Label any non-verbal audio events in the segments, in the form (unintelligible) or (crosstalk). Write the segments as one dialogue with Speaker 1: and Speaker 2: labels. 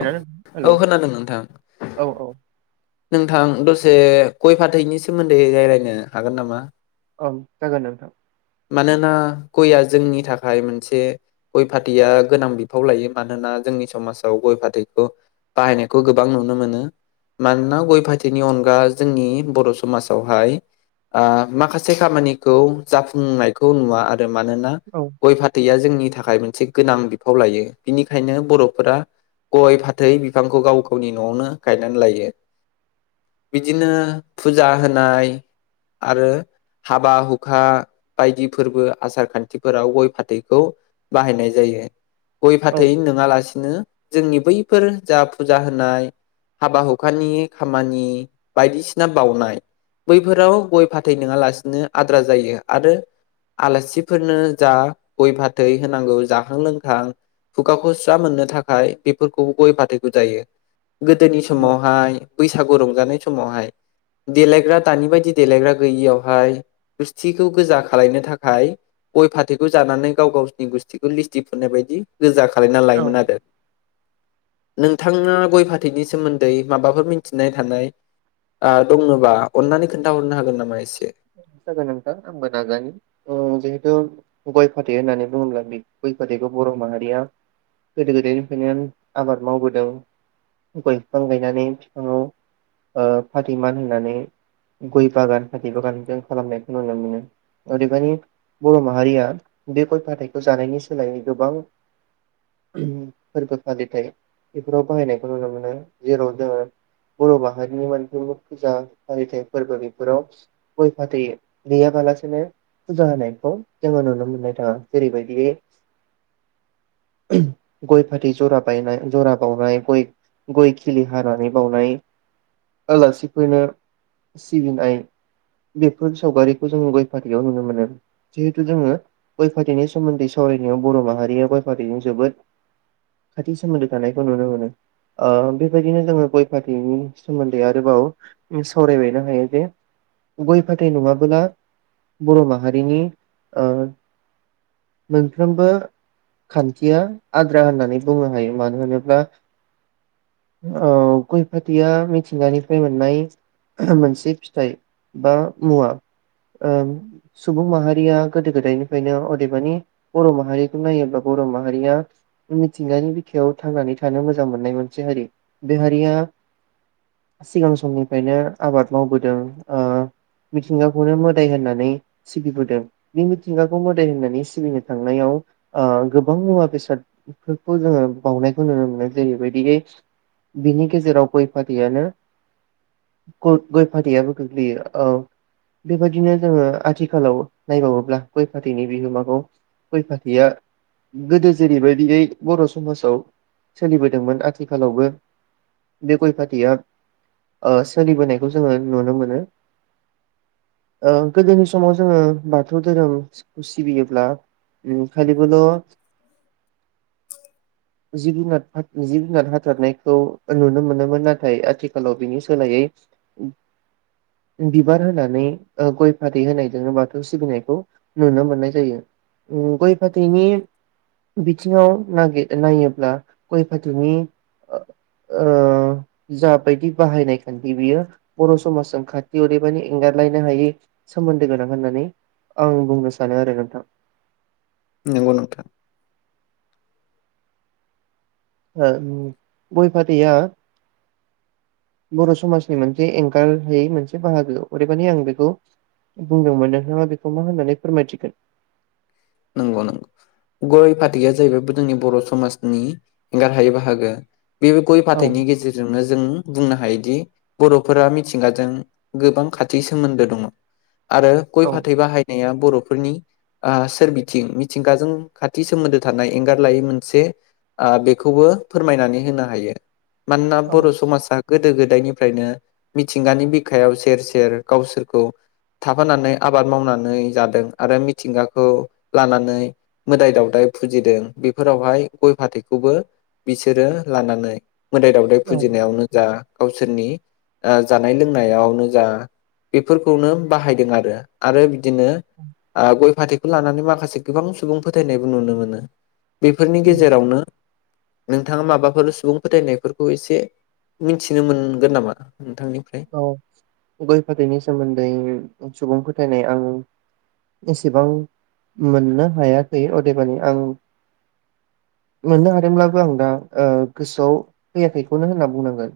Speaker 1: हेल'
Speaker 2: औ खोनादों नोंथां
Speaker 1: औ औ
Speaker 2: नोंथां दसे गय फाथैनि सोमोन्दै रायज्लायनो हागोन नामा?
Speaker 1: औ जागोनदे नोंथां औ
Speaker 2: मानोना गयआ जोंनि थाखाय मोनसे गय फाथैया गोनां बिफाव लायो। मानोना जोंनि समाजाव गय फाथैखौ बाहायनायखौ गोबां नुनो मोनो। मानोना गय फाथैनि अनगा जोंनि बर' समाजावहाय माखासे खामानिखौ जाफुं नायखौ नुवा आरो मानोना
Speaker 1: औ
Speaker 2: गय फाथैआ जोंनि थाखाय मोनसे गोनां बिफाव लायो। बिनिखायनो बर'फोरा गय-फाथै बिफांखौ गाव गावनि न'आवनो गायनानै लायो। बिदिनो फुजा होनाय आरो हाबा-हुखा बायदि फोरबो, आसार खान्थिफोराव गय-फाथैखौ बाहायनाय जायो।
Speaker 1: औ
Speaker 2: गय-फाथैनो नङालासे जोंनि बैफोर जा फुजा होनाय, हाबा हुखानि खामानि बायदिसिना बाउनाय बैफोराव गय-फाथै नङालासिनो आद्रा जायो आरो आलासिफोरनो जा गय-फाथै होनांगौ जाखां लोंखां खुगाखौ स्रा मोननो थाखाय बेफोरखौ गय फाथैखौ जायो। गोदोनि समावहाय बैसागु रंजानाय समावहाय देलायग्रा दानि बायदि देलायग्रा गैयियावहाय गुस्थि खौ गोजा खालायनो थाखाय गय-फाथैखौ जानानै गाव गावसिनि गुस्थिखौ लिस्टि फुननाय बायदि गोजा खालायना
Speaker 1: औ
Speaker 2: लायोमोन आरो। नोंथाङा गय फाथैनि सोमोन्दै माबाफोर मिथिनाय थानाय दङबा अन्नानै खोन्थाहरनो हागोन नामा? एसे
Speaker 1: जागोन नोंथां आंबो नाजायो जिहेथु गय -फाथै होननानै बुङोब्ला बे गय -फाथैखौ बर' माहारिया गोदो गोदायनिफ्रायनो आबाद मावबोदों। गय बिफां गायनानै बिफाङाव फाथै मान होनानै गय बागान फाथै बागान जों खालामनायखौ नुनो मोनो। अदेबानि बर' माहारिया बे गय -फाथैखौ जानायनि सोलायै गोबां फोरबो फालिथाय बेफोराव बाहायनायखौ नुनो मोनो। जेराव जोङो बर' माहारिनि मोनफ्रोमबो फुजा- फालिथाय फोरबो बेफोराव गय-फाथै गैयाबालासिनो फुजा होनायखौ जोङो नुनो मोननाय थाङा। जेरैबायदि गय- फाथै जरा बायनाय जरा बावनाय, गय खिलि हानानै बावनाय, आलासिफोरखौ सिबिनाय बेफोर सावगारिखौ जों गय -फाथैयाव नुनो मोनो। जिहेथु जोङो गय- फाथैनि सोमोन्दै सावरायनायाव बर' माहारिया गय फाथैजों जोबोद खाथि सोमोन्दो थानायखौ नुनो मोनो। ओ बेबायदिनो जोङो गय- फाथैनि सोमोनदै आरोबाव इ सावरायबायनो हायो बे (unintelligible) गय फाथै नङाबोला बर 'माहारिनि ओ मोनफ्रोमबो खान्थिया आद्रा होननानै बुंनो हायो। मानो होनो बा ओ गय -फाथैया मिथिंगानिफ्राय मोननाय ओहोम मोनसे फिथाइ। बा मुवा ओम सुबुं माहारिया गोदो गोदायनिफ्रायनो अदेबानि बर माहारिखौ नायोब्ला बर माहारिया मिथिंगानि बिखायाव थांनानै थानो मोजां मोननाय मोनसे हारि बे हारिया सिगां समनिफ्रायनो आबाद मावबोदों ओ मिथिंगाखौनो मोदाय होननानै सिबिबोदों बे मिथिंगाखौ मोदाय होननानै सिबिनो थांनायाव ओ गोबां मुवा बेसादफोरखौ जोङो बावनायखौ नुनो मोनो जेरैबायदियै बिनि गेजेराव गय -फाथैयानो गय - फाथैयाबो गोग्लैयो औ बेबायदिनो जोङो आथिखालाव नायबावोब्ला गय -फाथैनि बिहोमाखौ गय- फाथैया गोदो जेरैबायदियै बर समाजाव सोलिबोदोंमोन आथिखालावबो बे गय- फाथैया ओ सोलिबोनायखौ जोङो नुनो मोन नो ओं गोदोनि समाव जोङो बाथौ धोरोम सिबियोब्ला उम खालिबोल जिब जुनात हाथ जिब जुनार हाथारनायखौ नुनो मोना मोन नाथाय आथिखालाव बिनि सोलायै बिबार होनानै ओ गय- फाथै होनायजों बाथौ सिबिनायखौ नुनो मोननाय जायो गय- फाथैनि बिथिङाव नागिर नायोब्ला गय फाथैनि ओ जाबायदि बाहायनाय खान्थि बियो बर समाजजों खाथि ओरैबानि एंगारलायनो हायि सोमोन्दो गोनां होननानै आं बुंनो सानो आरो नोंथां।
Speaker 2: नांगौ नोथां।
Speaker 1: बा गय फाथैया बर' समाजनि मोनसे एंगारहयै मोनसे बाहागो ओरैबानि आं बेखौ बुंदोंमोन नोथांआ बेखौ मा होननानै फोरमायथिखो?
Speaker 2: नंगौ नंगौ गय फाथैया जाहैबाय जोंनि बर' समाजनि एंगारहायै बाहागो। बे गय
Speaker 1: औ
Speaker 2: फाथैयनि गेजेरजोंनो जों बुंनो हायोदि बरफोरा मिथिंगाजों गोबां खाथि सोमोन्दो दङ। आरो ग'य
Speaker 1: औ
Speaker 2: फाथै बाहायनाया बर'फोरनि आ सोरनि थिं मिथिंगाजों खाथि सोमोन्दो थानाय एंगार लायै मोनसे आ बेखौबो फोरमायनानै होनो हायो। मानोना
Speaker 1: औ
Speaker 2: बर'समासा गोदो गोदायनिफ्रायनो मिथिंगानि बिखायाव सेर -सेर गावसोरखौ थाफानानै आबाद मावनानै जादों आरो मिथिंगाखौ लानानै मोदाय दावदाय फुजिदों बेफोरावहाय गय -फाथैखौबो बिसोरो लानानै मोदाय दावदै
Speaker 1: औ
Speaker 2: फुजिनायावनो जा गावसोरनि ओ जानाय -लोंनायावनो जा बेफोरखौनो बाहायदों आरो। आरो बिदिनो आ ग'य फाथैखौ लानानै माखासे से गोबां सुबुं फोथायनायबो नुनो मोनो। बेफोरनि
Speaker 1: उम
Speaker 2: गेजेरावनो नोंथाङा माबाफोर सुबुं फोथायनायफोरखौ एसे मिथिनो मोनगोन नामा नोंथांनिफ्राय
Speaker 1: औ गय- फाथैनि सोमोन्दै सुबुं फोथायनाय आं एसेबां मोननो हायाखै अदेबानि आं मोननो हादोंब्ला बेखै आं दा ओ गोसोआव फैयाखैखौनो होनना बुंनांगोन।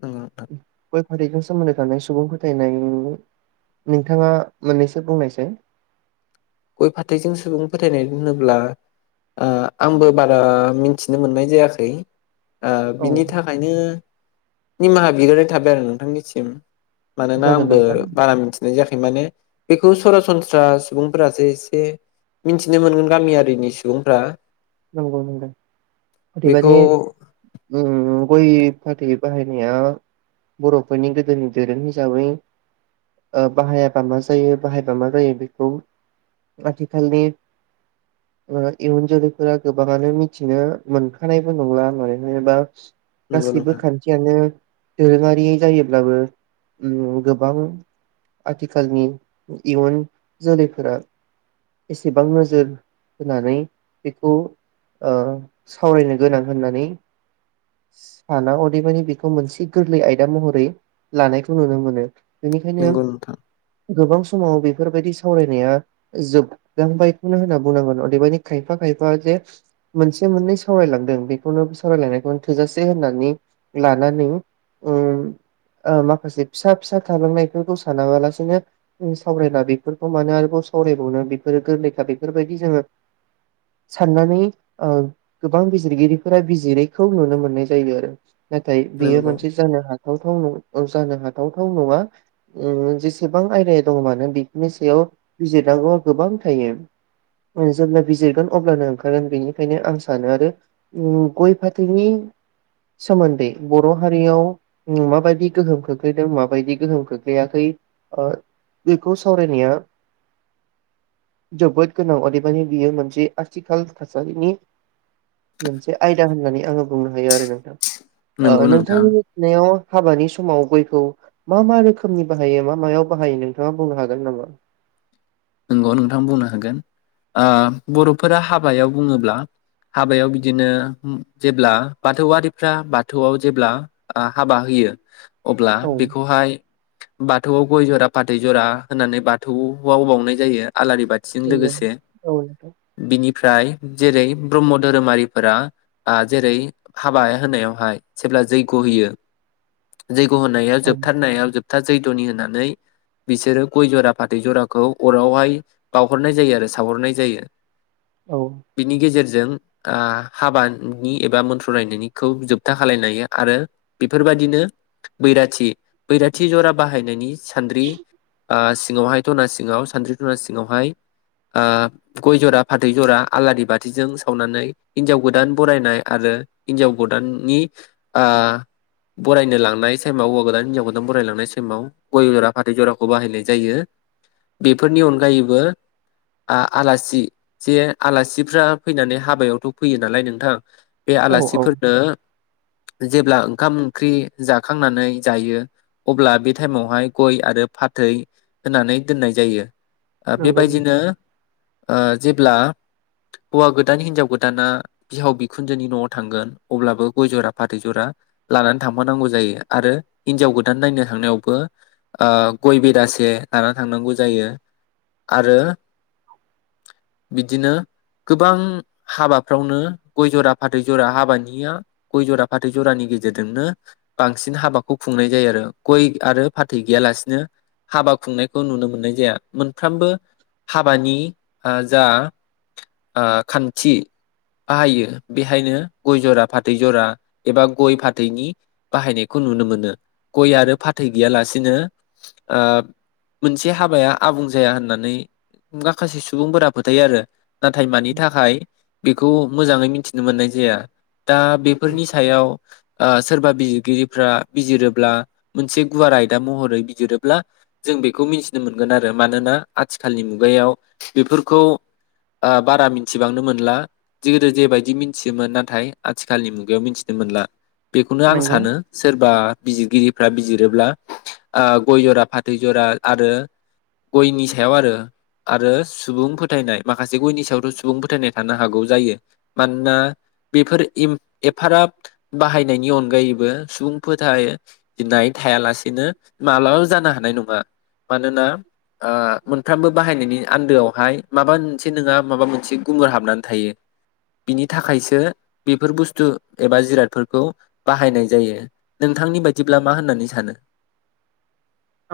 Speaker 2: नंगौ नोंथां
Speaker 1: गय -फाथैखो सोमोन्दो थानाय सु सुबुं फोथायनाय नोंथाङा मोननैसो बुंनायसाय।
Speaker 2: गय -फाथैजों सुबुं फोथायनाय होनोब्ला आ आंबो बारा मिथिनो मोननाय जायाखै। आओ
Speaker 1: औ
Speaker 2: बिनि थाखायनो निमाहा बिग्रोनाय थाबाय आरो नोंथांनिसिम। मानोना
Speaker 1: जागोन
Speaker 2: आंबो
Speaker 1: नोंथां
Speaker 2: बारा मिथिनाय जाख माने बेखौ सरासनस्रा सुबुं फोरासो एसे मिथिनो मोनगोन गामियारिनि सुबुंफ्रा।
Speaker 1: नोंगौ नोंथां
Speaker 2: बेखौ
Speaker 1: अदेबानि उम उम। गय फाथै बाहायनाया बर'फोरनि गोदोनि दोरों हिसाबै ओ बाहायाबा मा जायो बाहायबा मा जायो बेखौ आथिखालनि ओ इयुन जोलै फोरा गोबांआनो मिथिनो मोनखानायबो नंला मानोना एबा
Speaker 2: नंगौ
Speaker 1: गासैबो
Speaker 2: नोंथां
Speaker 1: खान्थियानो दोरोङारि जायो। ब्लाबो ओम गोबां आथिखालनि इयुन जोलैफोरा एसेबां नोजोर होनानै बेखौ ओ सावरायनो गोनां होननानै साना अदेबानि बेखौ मोनसे गोरलै आयदा महरै लानायखौ नुनो मोनो। बेनिखायनो आं
Speaker 2: नंगौ नोंथां
Speaker 1: गोबां समाव बेफोरबायदि सावरायनाया जोबदोंबायखौनो होनना बुंनांगोन अदेबानि खाय खायफा खायफा जे मोनसे मोननै सावरायलांदों बेखौनो सावरायलायनायखौनो थोजासे होननानै लाना नों ओम ओ माखासे फिसा फिसा थालांनायफोरखौ सानाबालासिनो जों सावरायला बेफोरखौ मानो आरोबाव सावरायबावनो बेफोर गोरलैखा बेफोरबायदि जोङो साननानै ओ गोबां बिजिरगिरिफोरा बिजिरैखौ नुनो मोननाय जायो आरो नाथाय बेयो
Speaker 2: नंगौ
Speaker 1: मोनसे जानो हाथावथाव नं जानो हाथावथाव नङा ओम जेसेबां आयदाया दं मानो बेफोरनि सायाव बिजिरनांगौआ गोबां थायो जेब्ला बिजिरगोन अब्लानो ओंखारोन बेनिखायनो आं सानो आरो उम गय फाथैनि सोमोन्दै बर' हारियाव उम माबायदि गोहोम खोख्लैदों माबायदि गोहोम खोख्लैयाखै बेखौ ओ सावरायनाया जोबोद गोनां अदेबानि बियो मोनसे आथिखाल थासारिनि मोनसे आयदा होननानै आङो बुंनो हायो आरो नोंथां।
Speaker 2: नंगौ
Speaker 1: ओ
Speaker 2: नोंथां
Speaker 1: नोंथांनि मिथिनायाव हाबानि समाव गयखौ मा मा रोखोमनि बाहायो मा मायाव बाहायो नोंथाङा बुंनो हागोन नामा?
Speaker 2: नोंगौ नोंथां बुंनो हागोन ओ बर'फोरा हाबायाव बुङोब्ला हाबायाव बिदिनो उम जेब्ला बाथौआरिफ्रा बाथौआव जेब्ला ओ हाबा होयो अब्ला
Speaker 1: औ
Speaker 2: बेखौहाय बाथौआव गय ज'रा फाथै ज'रा होननानै बाथौआव बावनाय जायो। आलारि बाथिजों
Speaker 1: नंगौ
Speaker 2: लोगोसे
Speaker 1: औ नोंथां
Speaker 2: बिनि फ्राय जेरै ब्रह्म धोरोमारिफोरा ओ जेरै हाबा होनायावहाय जेब्ला जैग्य होयो जैग' होनाया
Speaker 1: औ
Speaker 2: जोबथारनायाव जोब था जैध'नि होनानै बिसोरो गय जरा फाथै जराखौ अरावहाय बावहरनाय जायो आरो सावहरनाय जायो।
Speaker 1: औ
Speaker 2: बिनि गेजेर जों ओ हाबानि एबा मन्थ्र रायनायनिखौ जोबथा खालायनो हायो आरो बेफोरबादिनो बैराथि बैराथि ज'रा बाहायनायनि सान्द्रि ओस सिङावहाय ध'ना सिङावस सानद्रि ध'ना सिङावहाय ओ गय ज'रा फाथै ज'रा आलारि बाथिजों सावनानै हिनजाव गोदान बरायनाय आरो हिनजाव गोदाननि ओ बरायनो लांनाय सेमाव हौवा गोदान हिनजाव गोदान बरायलांनाय सेमाव गय ज'रा फाथै ज'राखौ बाहायनाय जायो। बेफोरनि अनगायैबो आ-आलासि जे आलासिफ्रा फैनानै हाबायावथ' फैयो नालाय नोंथां बे
Speaker 1: औ औ
Speaker 2: आलासिफोरनो जेब्ला ओंखाम ओंख्रि जाखांनानै जायो अब्ला बे टाइमावहाय गय आरो फाथै होनानै दोननाय ज जायो। ओ
Speaker 1: नंगौ नोंथां
Speaker 2: बेबायदिनो ओ जेब्ला हौवा गोदान हिनजाव गोदाना बिहाव बिखुनजोनि न'आव थांगोन अब्लाबो गय ज'रा फाथै ज'रा लानानै थांफानांगौ जायो आरो हिनजाव गोदान नायनो थांनायावबो ओ गय बेदासे लाना थांनांगौ जायो आरो बिदिनो गोबां हाबाफ्रावनो गय ज'रा फाथै ज'रा हाबानिया गय ज'रा फाथै जरानि गेजेरजोंनो बांसिन हाबाखौ खुंनाय जायो आरो गय आरो फाथै गैयालासिनो हाबा खुंनायखौ नुनो मोननाय (unintelligible) मोनफ्रोमबो हाबानि जा ओ खान्थि बाहायो बेहायनो गय जरा फाथै जरा एबा गय फाथैनि बाहायनायखौ नुनो मोनो। गय
Speaker 1: औ
Speaker 2: आरो फाथै गैयालासे (unintelligible) ओ (unintelligible) हाबाया आबुं जाया होननानै माखासे सुबुंफोरा फोथायो आरो। नाथाय मानि थाखाय। बेखौ मोजाङै मिथिनो मोननाय जाया। दा
Speaker 1: औ
Speaker 2: बेफोरनि सायाव ओ। सोरबा बिजिरगिरिफ्रा बिजिरोब्ला मोनसे गुवार आयदा महरै बिजिरोब्ला जों बेखौ मिन्थि मोनगोन आरो मानोना आथिखालनि मुगायाव बेफोरखौ ओ बारा मिथिबांनो मोनला जदो जेबायदि मिथियोमोन, नाथाय आथिखालनि मुगायाव मिथिनो मोनला। बेखौनो आं
Speaker 1: नंगौ
Speaker 2: सानो सोरबा बिजिरगिरि फ्रा बिजिरोब्ला ओ गय जरा फाथै जरा आरो गयनि सायाव आरो आरो सुबुं फोथायनाय माखासे गयनि सायावथ' सुबुं फोथायनाय थानो हागौ। जायो मानोना बेफोर एफाराब बाहायनायनि अनगायैबो सुबुं फोथायनाय थायालासेनो माब्लाबाबो जानो हानाय नङा। मानोना ओ मोनफ्रोमबो बाहायनायनि आन्दोआवहाय माबा मोनसे नोंङा माबा मोनसे गुमगुर हाबनानै थायो, बिनि थाखायसो बेफोर बुस्थु एबा जिरादफोरखौ बाहायनाय जायो नोंथांनि बायदिब्ला मा होननानै सानो।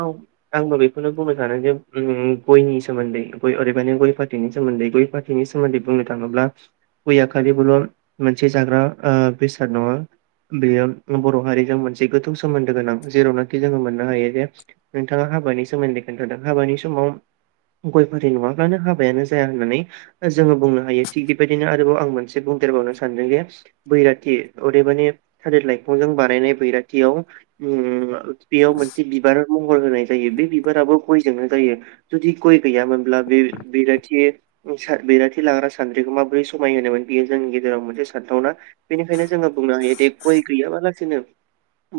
Speaker 1: औ आंबो बेखौनो बुंनो सानो जे गयनि सोमोन्दै ग ओरैब गय फाथैनि सोमोन्दै गय फाथैनि सोमोन्दै बुंनो थाङोब्ला गयआ खालिबोल' मोनसे जाग्रा बेसाद नङा, बेयो बर' हारिजों मोनसे गोथौ सोमोन्दो गोनां जेरावनाखि जोङो मोननो हायो जे नोंथाङा हाबानि सोमोन्दै खोन्थादों हाबानि समाव गय फारि नङाब्लानो हाबायानो जाया होननानै जोङो बुंनो हायो, थिग बेबायदिनो आरोबाव आं मोनसे बुंदेरबावनो सानदों जे बैराथि अदेबानि थादिर लाइफांजों बानायनाय बैराथियाव। बेयाव मोनसे बिबार महर होनाय जायो बे बिबाराबो गयजोंनो जायो जुदि गय गैयामोनब्ला बे बराथि बिराथि लाग्रा सानद्रिखौ माबोरै समाय होनोमोन, बेयो जोंनि गेजेराव मोनसे सानथावना बेनिखायनो जोङो बुंनो हायोदि गय गैयाबालासिनो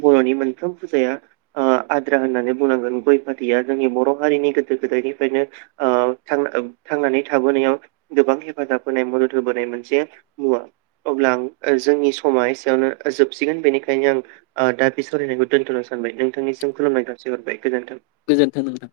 Speaker 1: बर'नि मोनफ्रोम फुजाया होननानै बुंनांगोन गय फाथया जोंनि बर' हारिनि गोदो गोदायनिफ्रायनो थांनानै थोनायाव गोबां हेफाजाब होनाय मदद होबोनाय मोनसे मुवा अब्ला आं जोंनि समा एसेयावनो जोबसिगोन, बेनिखायनो आं दा बे सावरायनायखौ दोनथ'नो सानबाय नोंथांनि खुुलुमनाय जासि हरबाय गोजोन्थों।
Speaker 2: गोजोन्थों नोंथां।